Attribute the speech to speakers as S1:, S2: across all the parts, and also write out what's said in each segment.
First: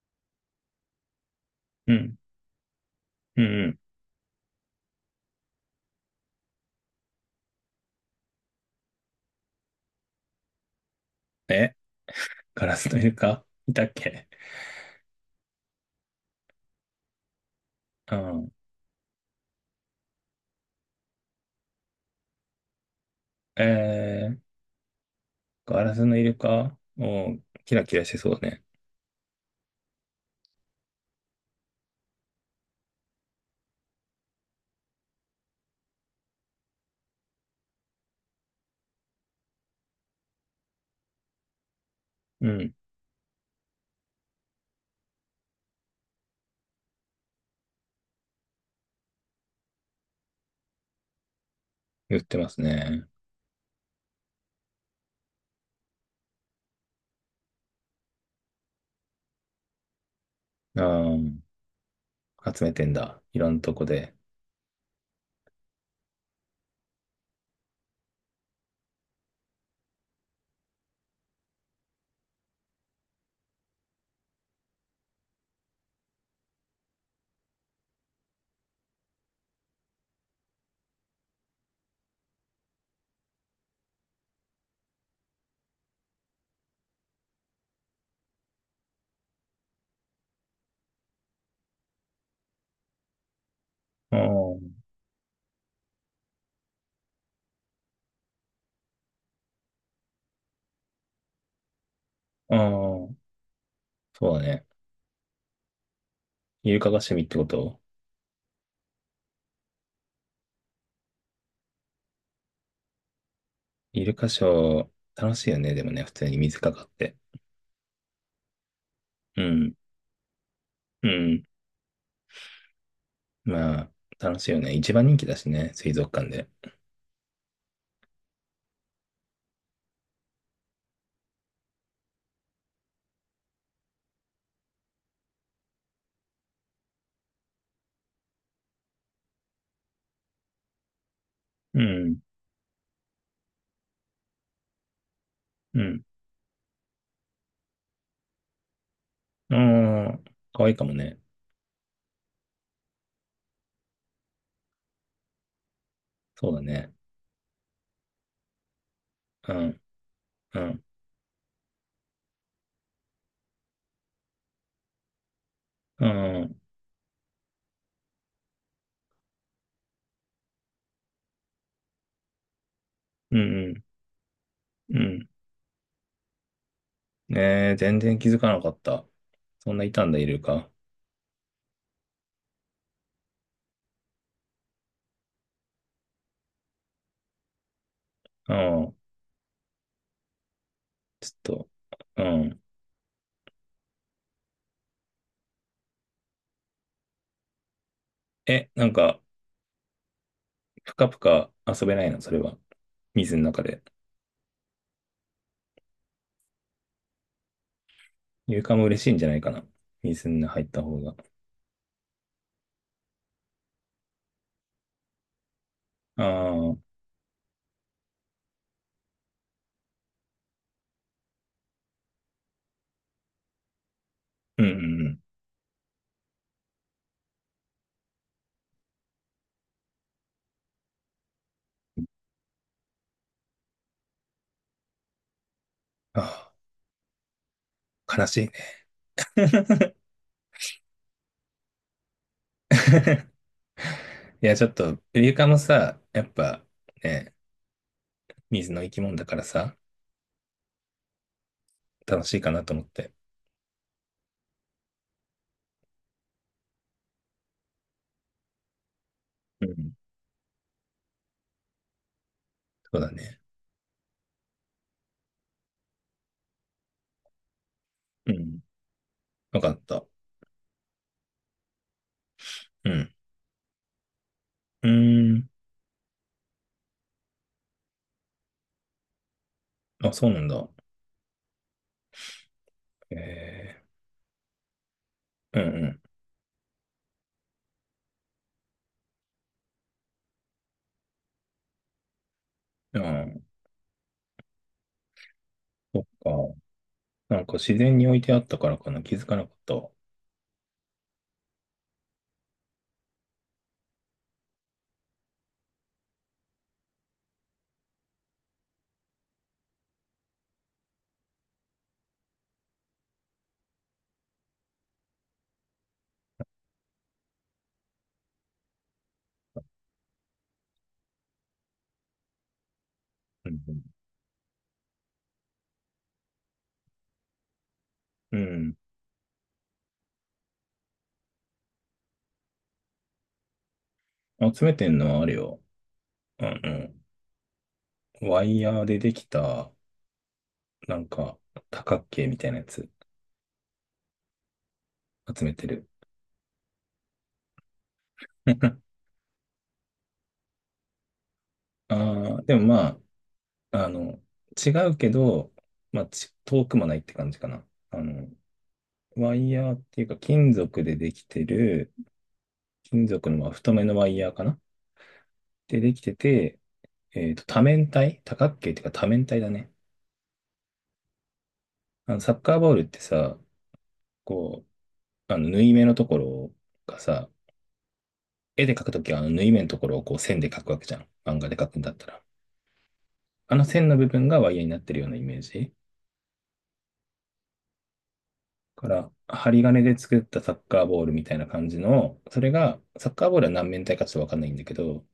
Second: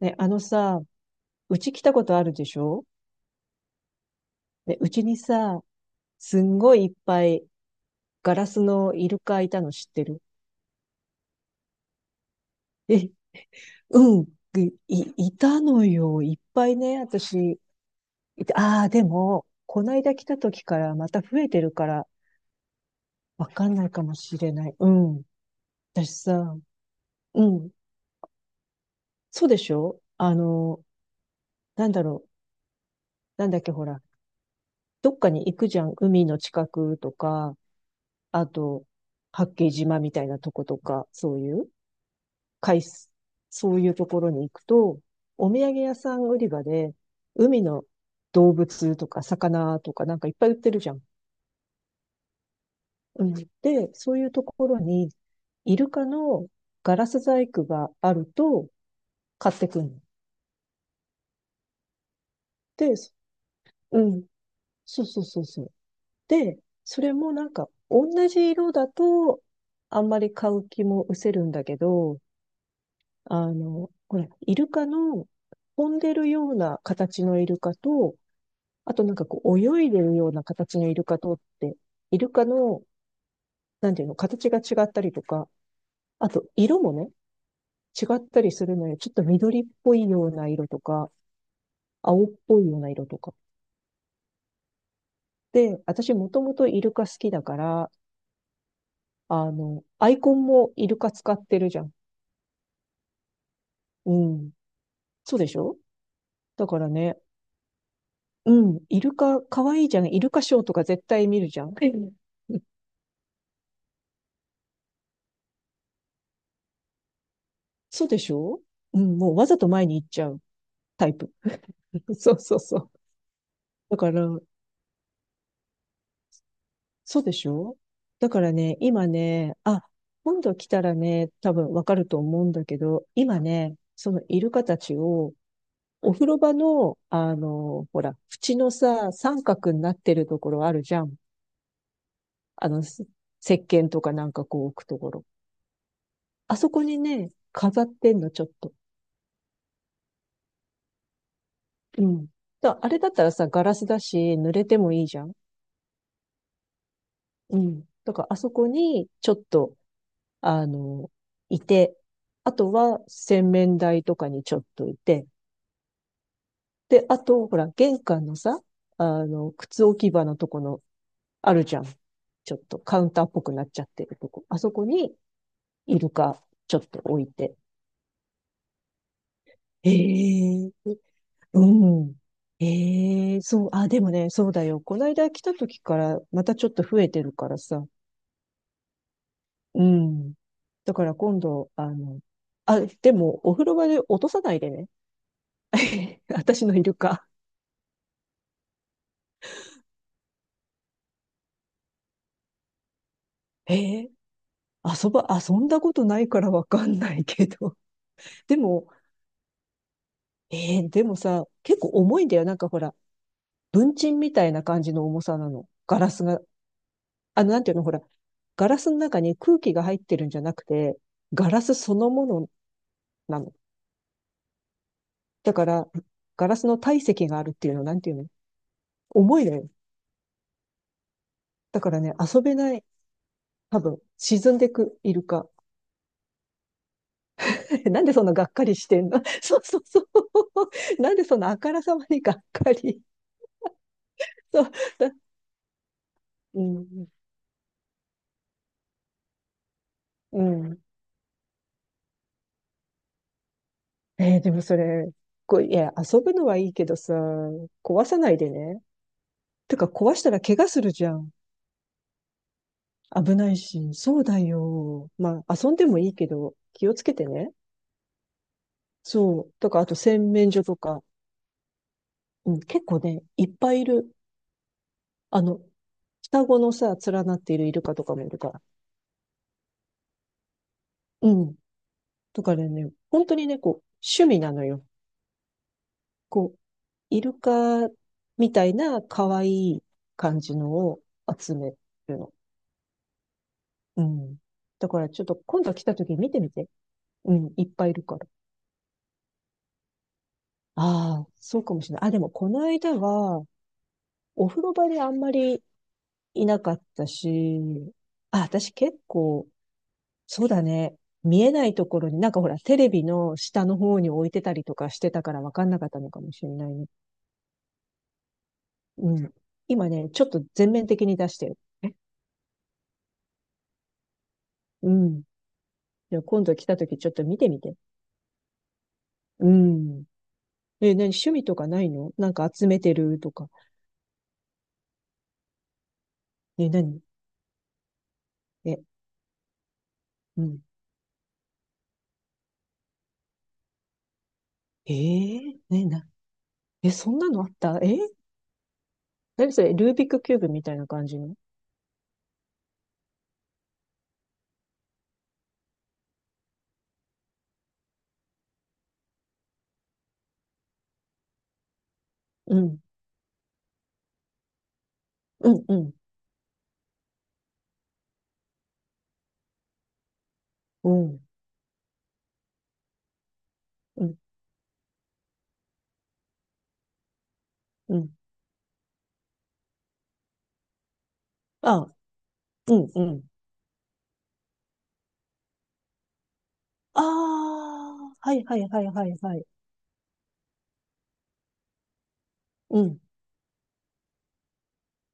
S1: ね、あのさ、うち来
S2: う
S1: たこと
S2: ん、
S1: あるでしょ？
S2: うん、う
S1: で、うちにさ、すんごいいっぱいガラスのイルカいたの知ってる？
S2: ん。え、ガラスのイ
S1: え、
S2: ルカいたっ
S1: うん、
S2: け。
S1: いたのよ。いっぱいね、私。
S2: うん。
S1: ああ、でも、こないだ来た時からまた増えてるから、わ
S2: え
S1: かんないかも
S2: ー、
S1: しれない。うん。
S2: ガラスの
S1: 私
S2: イル
S1: さ、
S2: カおー
S1: うん。
S2: キラキラしてそうね。
S1: そうでしょ？あの、なんだろう。なんだっけ、ほら。どっかに行くじゃん。海の近くとか、あと、八景島みたいなとことか、そういう。
S2: うん、
S1: 海す、そういうところに行くと、お土産屋さん売り場で、海の動物とか魚とかなんかいっぱい売ってるじゃん。
S2: 言ってますね。
S1: うん。で、そういうところに、イルカのガラス細工があると買ってくんの。
S2: ああ、集めてん
S1: で、そ
S2: だ。いろんなとこ
S1: う
S2: で。
S1: ん。そうそうそうそう。で、それもなんか同じ色だとあんまり買う気も失せるんだけど、ほら、イルカの飛んでるような形のイルカとあとなんかこう泳いでるような形のイルカとって、イルカの、なんていうの、形が違ったりとか、あと色もね、違ったりするのよ。ちょっと緑っぽいような色とか、青っぽいような色とか。
S2: ああ、
S1: で、私もともとイルカ好きだから、アイコンもイルカ使ってるじゃん。
S2: ああ、
S1: う
S2: そうだ
S1: ん。
S2: ね。
S1: そうでしょ？だ
S2: イル
S1: から
S2: カが趣
S1: ね、
S2: 味ってこと？
S1: うん、イルカ可愛いじゃん。イルカショーとか絶対見るじゃん。うん
S2: イルカショー、楽しいよね。でもね、普通に水かかって。
S1: そうでしょ？うん、もう
S2: う
S1: わざと
S2: ん、
S1: 前に行っちゃう
S2: う
S1: タイプ。
S2: ん。
S1: そうそうそう。
S2: まあ、
S1: だから、
S2: 楽しいよね。一番人気だしね、水族館で。
S1: そうでしょ？だからね、今ね、あ、今度来たらね、多分わかると思うんだけど、今ね、そのイルカたちを、お風呂場の、ほら、縁のさ、三角になってるところあるじゃん。
S2: うん、
S1: あの、す石鹸とかなんかこう置くところ。
S2: うん。
S1: あそこにね、飾ってんの、ちょっと。
S2: ああ、可愛いかもね。
S1: うん。あれだったらさ、ガラスだし、濡れてもいいじゃん。
S2: そうだね。
S1: うん。だから、あそこに、ちょっ
S2: う
S1: と、
S2: んう
S1: あ
S2: ん。
S1: の、いて、あとは洗面台とかにちょっといて、
S2: うん。
S1: で、あと、ほら、玄関のさ、靴置き場のとこの、あるじゃん。ちょっとカウンターっ
S2: う
S1: ぽくなっ
S2: ん。
S1: ちゃ
S2: う
S1: ってるとこ。あそこ
S2: ん。う
S1: に、
S2: ん。
S1: イルカ、ちょっと置いて。
S2: ねえ、全然気づかなかった。そんな
S1: え
S2: いたんだ、イルカ。
S1: え、うん。ええ、そう、あ、でもね、そうだよ。この間来た時から、またちょっと増えてるからさ。
S2: うん。
S1: うん。だから
S2: ち
S1: 今
S2: ょっと。
S1: 度、あの、
S2: うん。
S1: あ、でも、お風呂場で落とさないでね。私のイルカ。
S2: え、なんか、ぷかぷか遊べないの、それは。水の中
S1: え
S2: で。
S1: ー遊んだことないからわかんないけど。
S2: イ
S1: で
S2: ルカも
S1: も、
S2: 嬉しいんじゃないかな。水に入った方
S1: で
S2: が。
S1: もさ、結構重いんだよ。なんかほら、文鎮みたいな感じの重さなの。ガラ
S2: あ
S1: スが、
S2: あ、うん
S1: なんていうの、ほら、ガラスの中に空気が入ってるんじゃなくて、ガラスそのものなの。
S2: うんうん。
S1: だから、ガラスの体積があるっていうの、なんていうの、重いのよ。だからね、遊べない。多分、沈んでくイルカ。
S2: あ
S1: え、なんで
S2: あ、
S1: そ
S2: 悲
S1: んな
S2: し
S1: が
S2: いね。
S1: っかりしてんの？ そうそう そう。なんでそんなあからさまにがっかり。
S2: いや、
S1: そ
S2: ちょ
S1: う。
S2: っと、
S1: だ
S2: イルカもさ、やっ
S1: う
S2: ぱ、
S1: ん。
S2: ね、水の生き物だからさ、
S1: うん。
S2: 楽しいかなと思って。
S1: でもそれ、こう、いや、遊ぶのはいいけどさ、壊さないでね。
S2: う
S1: てか、
S2: ん。
S1: 壊したら怪我するじゃん。
S2: そうだ
S1: 危
S2: ね。
S1: ないし。そうだよ。まあ、遊んでもいいけど、気をつけてね。
S2: うん。
S1: そう。
S2: よ
S1: と
S2: かっ
S1: か、あと
S2: た。
S1: 洗面所とか。うん、結
S2: う
S1: 構
S2: ん。
S1: ね、いっぱいいる。
S2: うー
S1: あ
S2: ん。
S1: の、双子のさ、連なっているイルカとかもいるから。
S2: あ、そうなんだ。
S1: うん。とかね、本当にね、こう、
S2: え
S1: 趣味なのよ。
S2: ー、うん
S1: こう、イルカみたいな可愛い感じのを集めるの。
S2: うん。ああ、
S1: うん。だからちょっと今度来た
S2: そっ
S1: 時見てみ
S2: か。
S1: て。う
S2: なん
S1: ん、
S2: か
S1: いっ
S2: 自
S1: ぱいい
S2: 然
S1: る
S2: に置
S1: か
S2: い
S1: ら。
S2: てあったからかな。気づかなかったわ。
S1: ああ、そうかもしれない。あ、でもこの間は、お風呂場であんまりいなかったし、あ、私結構、そうだね。見えないところに、なんかほら、テレビの下の方に置いてたりとかしてたから分かんなかったのかもしれないね。うん。今ね、ちょっと全面的に出してる。え、
S2: うん
S1: うん。じゃあ今度来た時ちょっと見てみて。
S2: うん。
S1: うん。え、何趣味とかないの？なんか集めてるとか。
S2: うん。集めてんのはあれよ。あ
S1: え、
S2: の
S1: 何？
S2: ワイヤ
S1: え、
S2: ーでできた、
S1: うん。
S2: なんか、多角形みたいなやつ
S1: え
S2: 集め
S1: ー、
S2: て
S1: ね、
S2: る。
S1: な、え、そんなのあった？何それ、ルービックキューブみたいな感じの？
S2: ああ、でもまあ、違うけど、まあ、遠くもないって感じかな。ワイヤーっていうか、金属でできてる、
S1: うん。
S2: 金属のまあ太めのワイヤーかな。
S1: うん、う
S2: で、で
S1: ん。
S2: きてて、多面体多角形っていうか多面体だね。
S1: うん、
S2: サッカーボールってさ、
S1: うん、
S2: こう、縫い目のところがさ、
S1: うん。
S2: 絵で描くときはあの縫い目のところをこう線で描くわけじゃん。漫画で描くん
S1: あ、
S2: だったら。
S1: うん、うん。
S2: あの線の部分がワイヤーになってるようなイメージ。
S1: ああ、はいはいはい
S2: か
S1: は
S2: ら、
S1: いはい。
S2: 針金で作ったサッカーボールみたいな感じの、それが、
S1: うん、
S2: サッカーボールは何面体かちょっとわかんないんだけど、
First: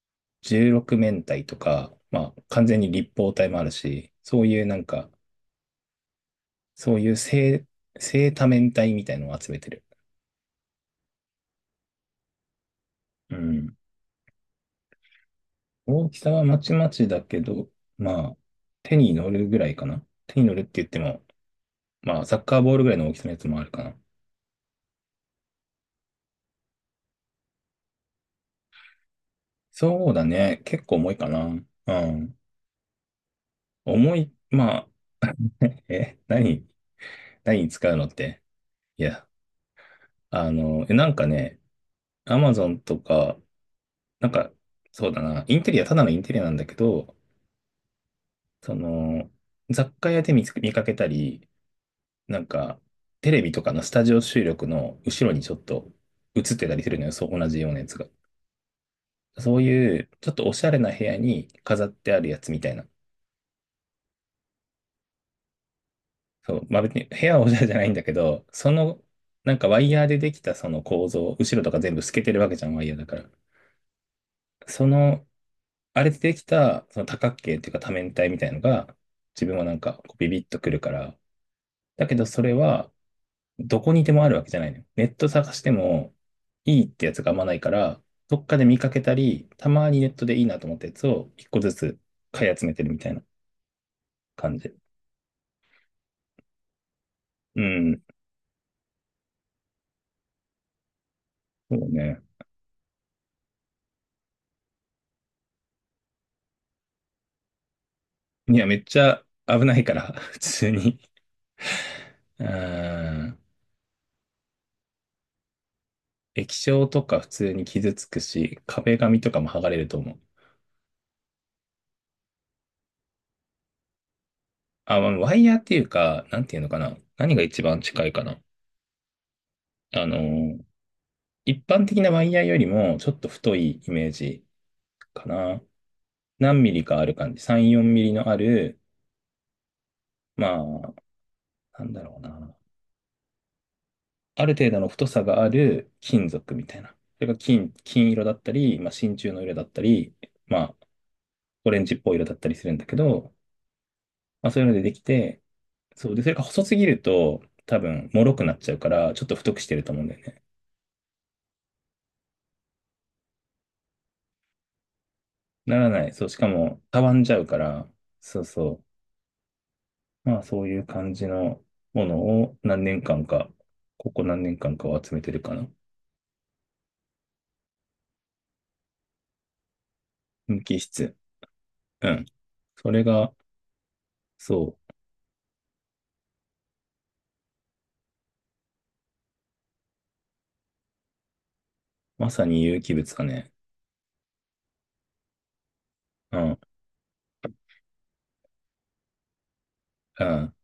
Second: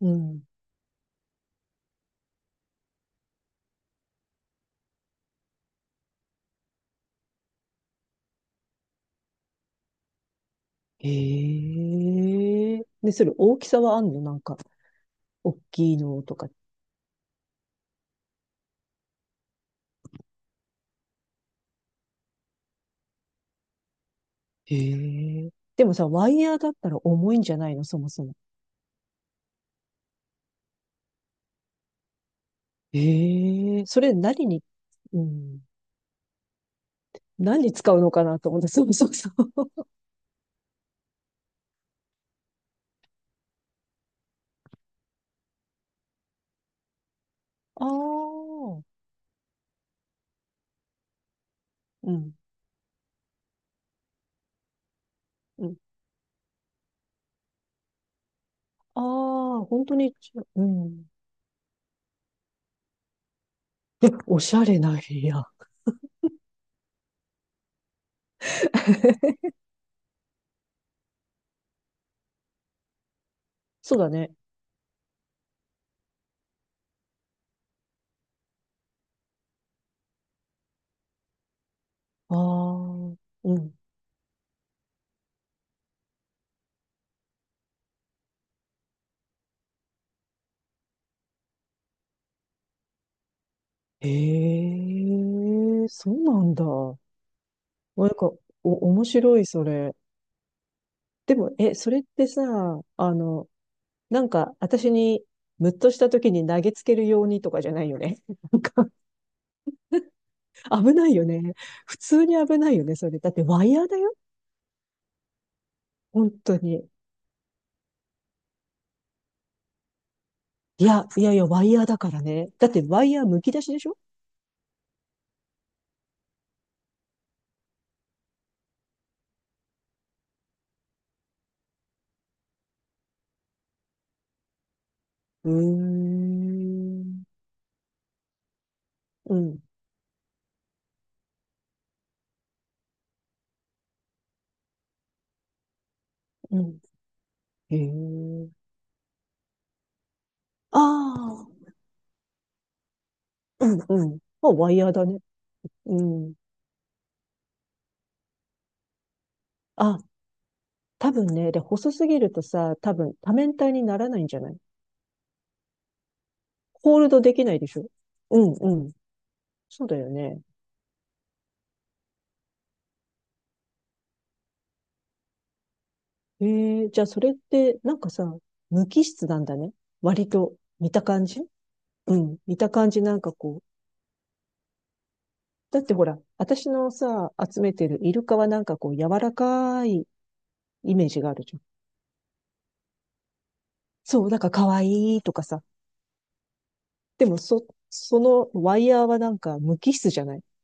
S1: うん。
S2: 16面体とか、まあ、完全に立方体もあるし、そういうなんか、そういう正多面体みたいのを集めてる。
S1: へえ。で、それ
S2: う
S1: 大き
S2: ん。
S1: さはあんの？なんか、大きい
S2: 大き
S1: の
S2: さ
S1: と
S2: は
S1: か。
S2: まちまちだけど、まあ、手に乗るぐらいかな。手に乗るって言っても、まあ、サッカーボールぐらいの大きさのやつもあるかな。
S1: へえ。でもさ、ワイヤーだったら重いんじゃないの？そもそも。
S2: そうだね。結構重いかな。うん。
S1: ええ、それ
S2: 重い、
S1: 何に、
S2: まあ、
S1: うん、
S2: え、何、何
S1: 何
S2: に
S1: に
S2: 使
S1: 使
S2: う
S1: う
S2: のっ
S1: のかな
S2: て。
S1: と思って、そう
S2: い
S1: そう
S2: や、
S1: そう。
S2: なんかね、アマゾンとか、なんか、そうだな、インテリア、ただのインテリアなんだけど、
S1: あ
S2: そ
S1: あ、
S2: の、雑貨屋で見かけたり、
S1: うん、
S2: なんか、テレビとかのスタジオ収録の後ろにちょっ
S1: うん。
S2: と映ってたりするのよ、そう、同じようなやつが。
S1: あ
S2: そう
S1: あ、本当
S2: いう、
S1: に、
S2: ちょっとお
S1: う
S2: しゃれな部
S1: ん。
S2: 屋に飾ってあるやつみたいな。
S1: おしゃれな部屋。
S2: そう、まあ別に部屋はおしゃれじゃないんだけど、その、なんかワイヤーでできたその構造、後ろとか全部透けてるわけじゃん、ワイヤーだから。
S1: そうだね。
S2: その、あれでできた、その多角形っていうか多面体みたいのが、自分はなんかこうビビッとくるから、だけど
S1: あ
S2: それは、
S1: あ、うん。
S2: どこにでもあるわけじゃないのよ。ネット探してもいいってやつがあんまないから、どっかで見かけたり、たまにネットでいいなと思ったやつを一個ずつ買い集めてるみたいな感じ。
S1: ええ、そうなんだ。
S2: うん。
S1: なんか、面白い、それ。でも、え、
S2: そう
S1: それっ
S2: ね。
S1: てさ、なんか、私に、ムッとした時に投げつけるようにとかじゃないよね。
S2: いや、めっちゃ危ないから、普通
S1: 危
S2: に。
S1: ないよね。普通に
S2: う
S1: 危ないよね、それ。だっ
S2: ん。
S1: てワイヤーだよ？本
S2: 液
S1: 当
S2: 晶
S1: に。
S2: とか普通に傷つくし、壁紙とかも剥がれると思う。
S1: いや、いやいや、ワイヤーだからね。だってワイヤー剥き出しでしょ？
S2: あ、まあワイヤーっていうか、なんていうのかな。何が一番近いかな。あのー、一般的なワイヤーよりもちょっと太いイメージか
S1: う
S2: な。何ミリか
S1: ー
S2: ある
S1: ん。
S2: 感じ。3、4ミリのある、
S1: うん。
S2: まあ、なんだろうな。ある程度の太さがある金属
S1: う
S2: みた
S1: ん。
S2: いな。それが金、
S1: へ
S2: 金色だっ
S1: え。
S2: たり、まあ、真鍮の色だったり、まあ、
S1: ああ。
S2: オレンジっぽい色だったりするんだけど、
S1: うん。うん。
S2: ま
S1: ま
S2: あ、
S1: あ、
S2: そういう
S1: ワ
S2: の
S1: イ
S2: で
S1: ヤ
S2: で
S1: ー
S2: き
S1: だね。
S2: て、
S1: う
S2: そう。で、そ
S1: ん。
S2: れが細すぎると、多分、脆くなっちゃうから、ちょっと太くしてると
S1: あ、
S2: 思うんだよね。
S1: 多分ね。で、細すぎるとさ、多分多面体にならないんじゃない？
S2: ならない。そう。しかも、
S1: ホー
S2: た
S1: ル
S2: わ
S1: ド
S2: んじ
S1: で
S2: ゃ
S1: き
S2: う
S1: な
S2: か
S1: いでしょ？
S2: ら、
S1: う
S2: そう
S1: ん。う
S2: そ
S1: ん。そうだよ
S2: う。ま
S1: ね。
S2: あ、そういう感じのものを何年間か、ここ何年間かを集めてるかな。
S1: へえ。じゃあ、それって、なんかさ、無機質なんだね。割と、
S2: 無機
S1: 見た
S2: 質。
S1: 感じ。
S2: う
S1: う
S2: ん。
S1: ん。見た感
S2: そ
S1: じ
S2: れ
S1: なんか
S2: が、
S1: こう、
S2: そ
S1: だってほら、私のさ、集めてるイルカはなんかこう柔らかいイメージがあるじゃん。
S2: う、まさに有機物だね。
S1: そう、なんか可愛いとかさ。
S2: うん、
S1: でもそのワイヤーはなんか無機質じ
S2: う
S1: ゃない？
S2: ん。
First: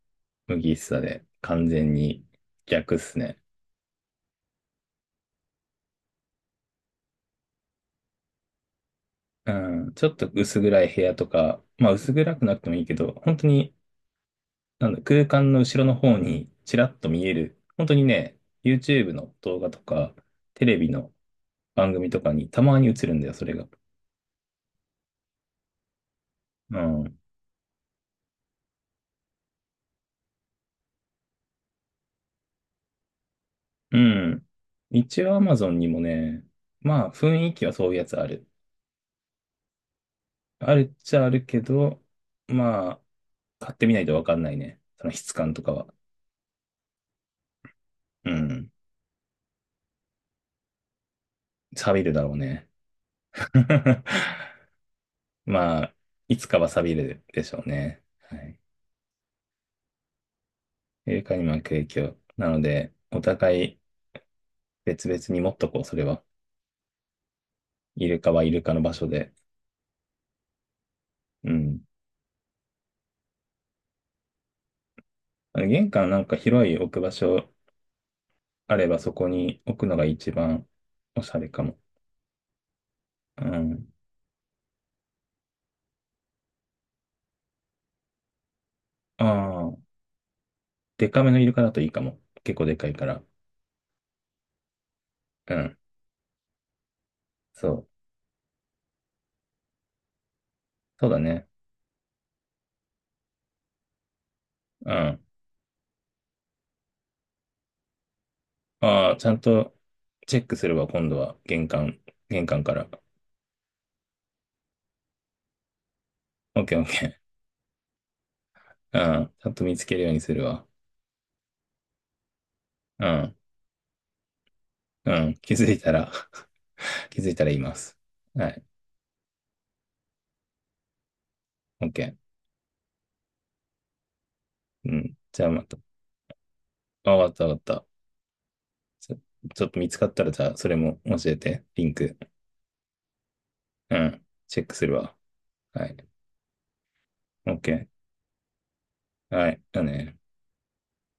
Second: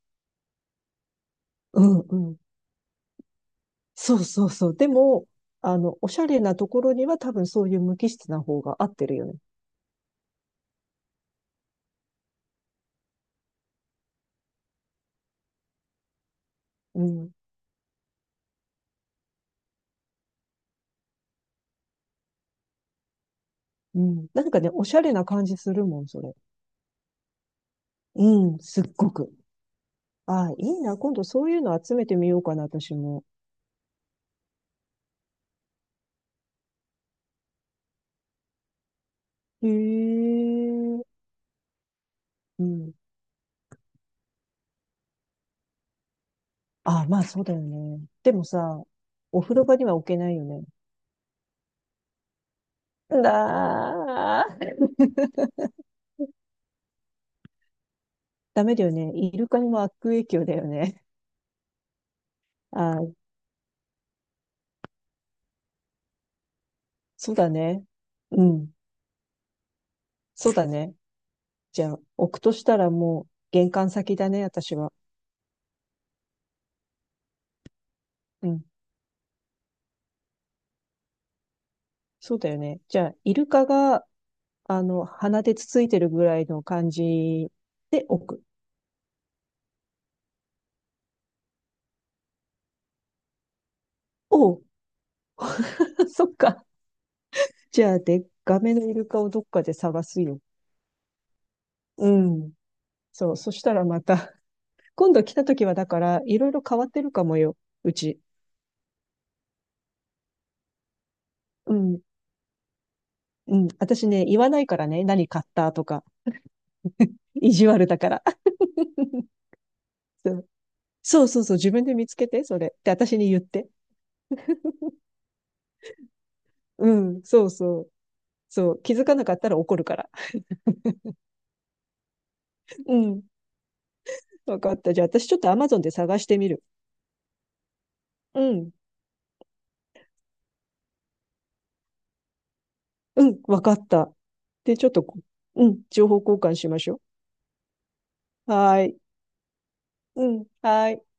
S2: 麦しさで、完
S1: う
S2: 全
S1: んう
S2: に
S1: ん。
S2: 逆っすね。
S1: そうそうそう。でも、おしゃれなところには多分そういう無機質な方が合ってるよね。
S2: うん、ちょっと薄暗い部屋とか、まあ薄暗くなくてもいいけど、本当に、なんだ、空間の後ろの方にちらっ
S1: う
S2: と見
S1: ん。
S2: える、本当にね、YouTube の動画とか、テレビの番組とかにたまに映るんだよ、それが。
S1: うん。なんかね、おしゃれな感じするもん、それ。
S2: うん。
S1: うん、すっごく。ああ、いいな。今度そういうの集めてみようかな、私も。
S2: うん。一応 Amazon にもね、まあ雰囲気はそういうやつある。
S1: へ
S2: ある
S1: え。
S2: っちゃあるけど、
S1: う
S2: ま
S1: ん。
S2: あ、買ってみないとわかんないね。その質感とかは。
S1: あ、まあそうだよね。
S2: う
S1: でも
S2: ん。
S1: さ、お風呂場には置けないよね。
S2: 錆びるだろうね。
S1: だ ー、
S2: まあ、いつかは錆びるでしょうね。はい。
S1: ダメだよね。イルカにも悪影響だよね。
S2: イルカに巻く影響。なので、
S1: あー、
S2: お互い別々に持っとこう、それは。
S1: そうだね。
S2: イルカは
S1: う
S2: イル
S1: ん。
S2: カの場所で。
S1: そうだね。
S2: うん。
S1: じゃあ、置くとしたらもう玄関先だね、私は。
S2: あの玄関なんか広い置く場所
S1: うん。
S2: あれば、そこに置くのが一番おしゃれかも。
S1: そうだよね。じゃあ、イ
S2: う
S1: ルカ
S2: ん。
S1: が、鼻でつついてるぐらいの感じで置く。
S2: ああ、デカめのイルカだといいかも。結構でかいから。
S1: おう、
S2: うん。
S1: そっか。
S2: そ
S1: じ
S2: う。
S1: ゃあ、でっかめのイルカをどっかで探すよ。
S2: そうだね。
S1: うん。そう、そしたらまた。
S2: う
S1: 今
S2: ん。
S1: 度来た時はだから、いろいろ変わってるかもよ、うち。
S2: ああ、ちゃんとチェックするわ、今度は。玄
S1: う
S2: 関、
S1: ん、
S2: 玄関から。
S1: うん。私ね、言わないからね、何買ったとか、
S2: オッケーオッケ
S1: 意地悪だから。
S2: ー。う ん。ちゃんと見つけるようにするわ。
S1: そうそうそうそう、自分で見つけて、それ。って
S2: う
S1: 私に
S2: ん。
S1: 言って。
S2: うん。気づいたら
S1: う
S2: 気
S1: ん、
S2: づいた
S1: そ
S2: ら
S1: う
S2: 言いま
S1: そう。
S2: す。はい。
S1: そう、気づかなかったら怒るから。
S2: オッケ
S1: うん、わかっ
S2: ー。う
S1: た。じゃあ
S2: ん。
S1: 私ちょっ
S2: じゃあ
S1: とア
S2: ま
S1: マ
S2: た。
S1: ゾンで探してみる。
S2: あ、わかったわかった。
S1: うん、
S2: ちょ、ちょっと見つかったら、じゃあ、それも教えて。リンク。
S1: うん、わかっ
S2: う
S1: た。
S2: ん。チェック
S1: で、ち
S2: す
S1: ょっ
S2: る
S1: と
S2: わ。
S1: こう、うん、
S2: はい。
S1: 情報交換しましょ
S2: オッケ
S1: う。はーい。
S2: ー。はい。だね。
S1: うん、はーい。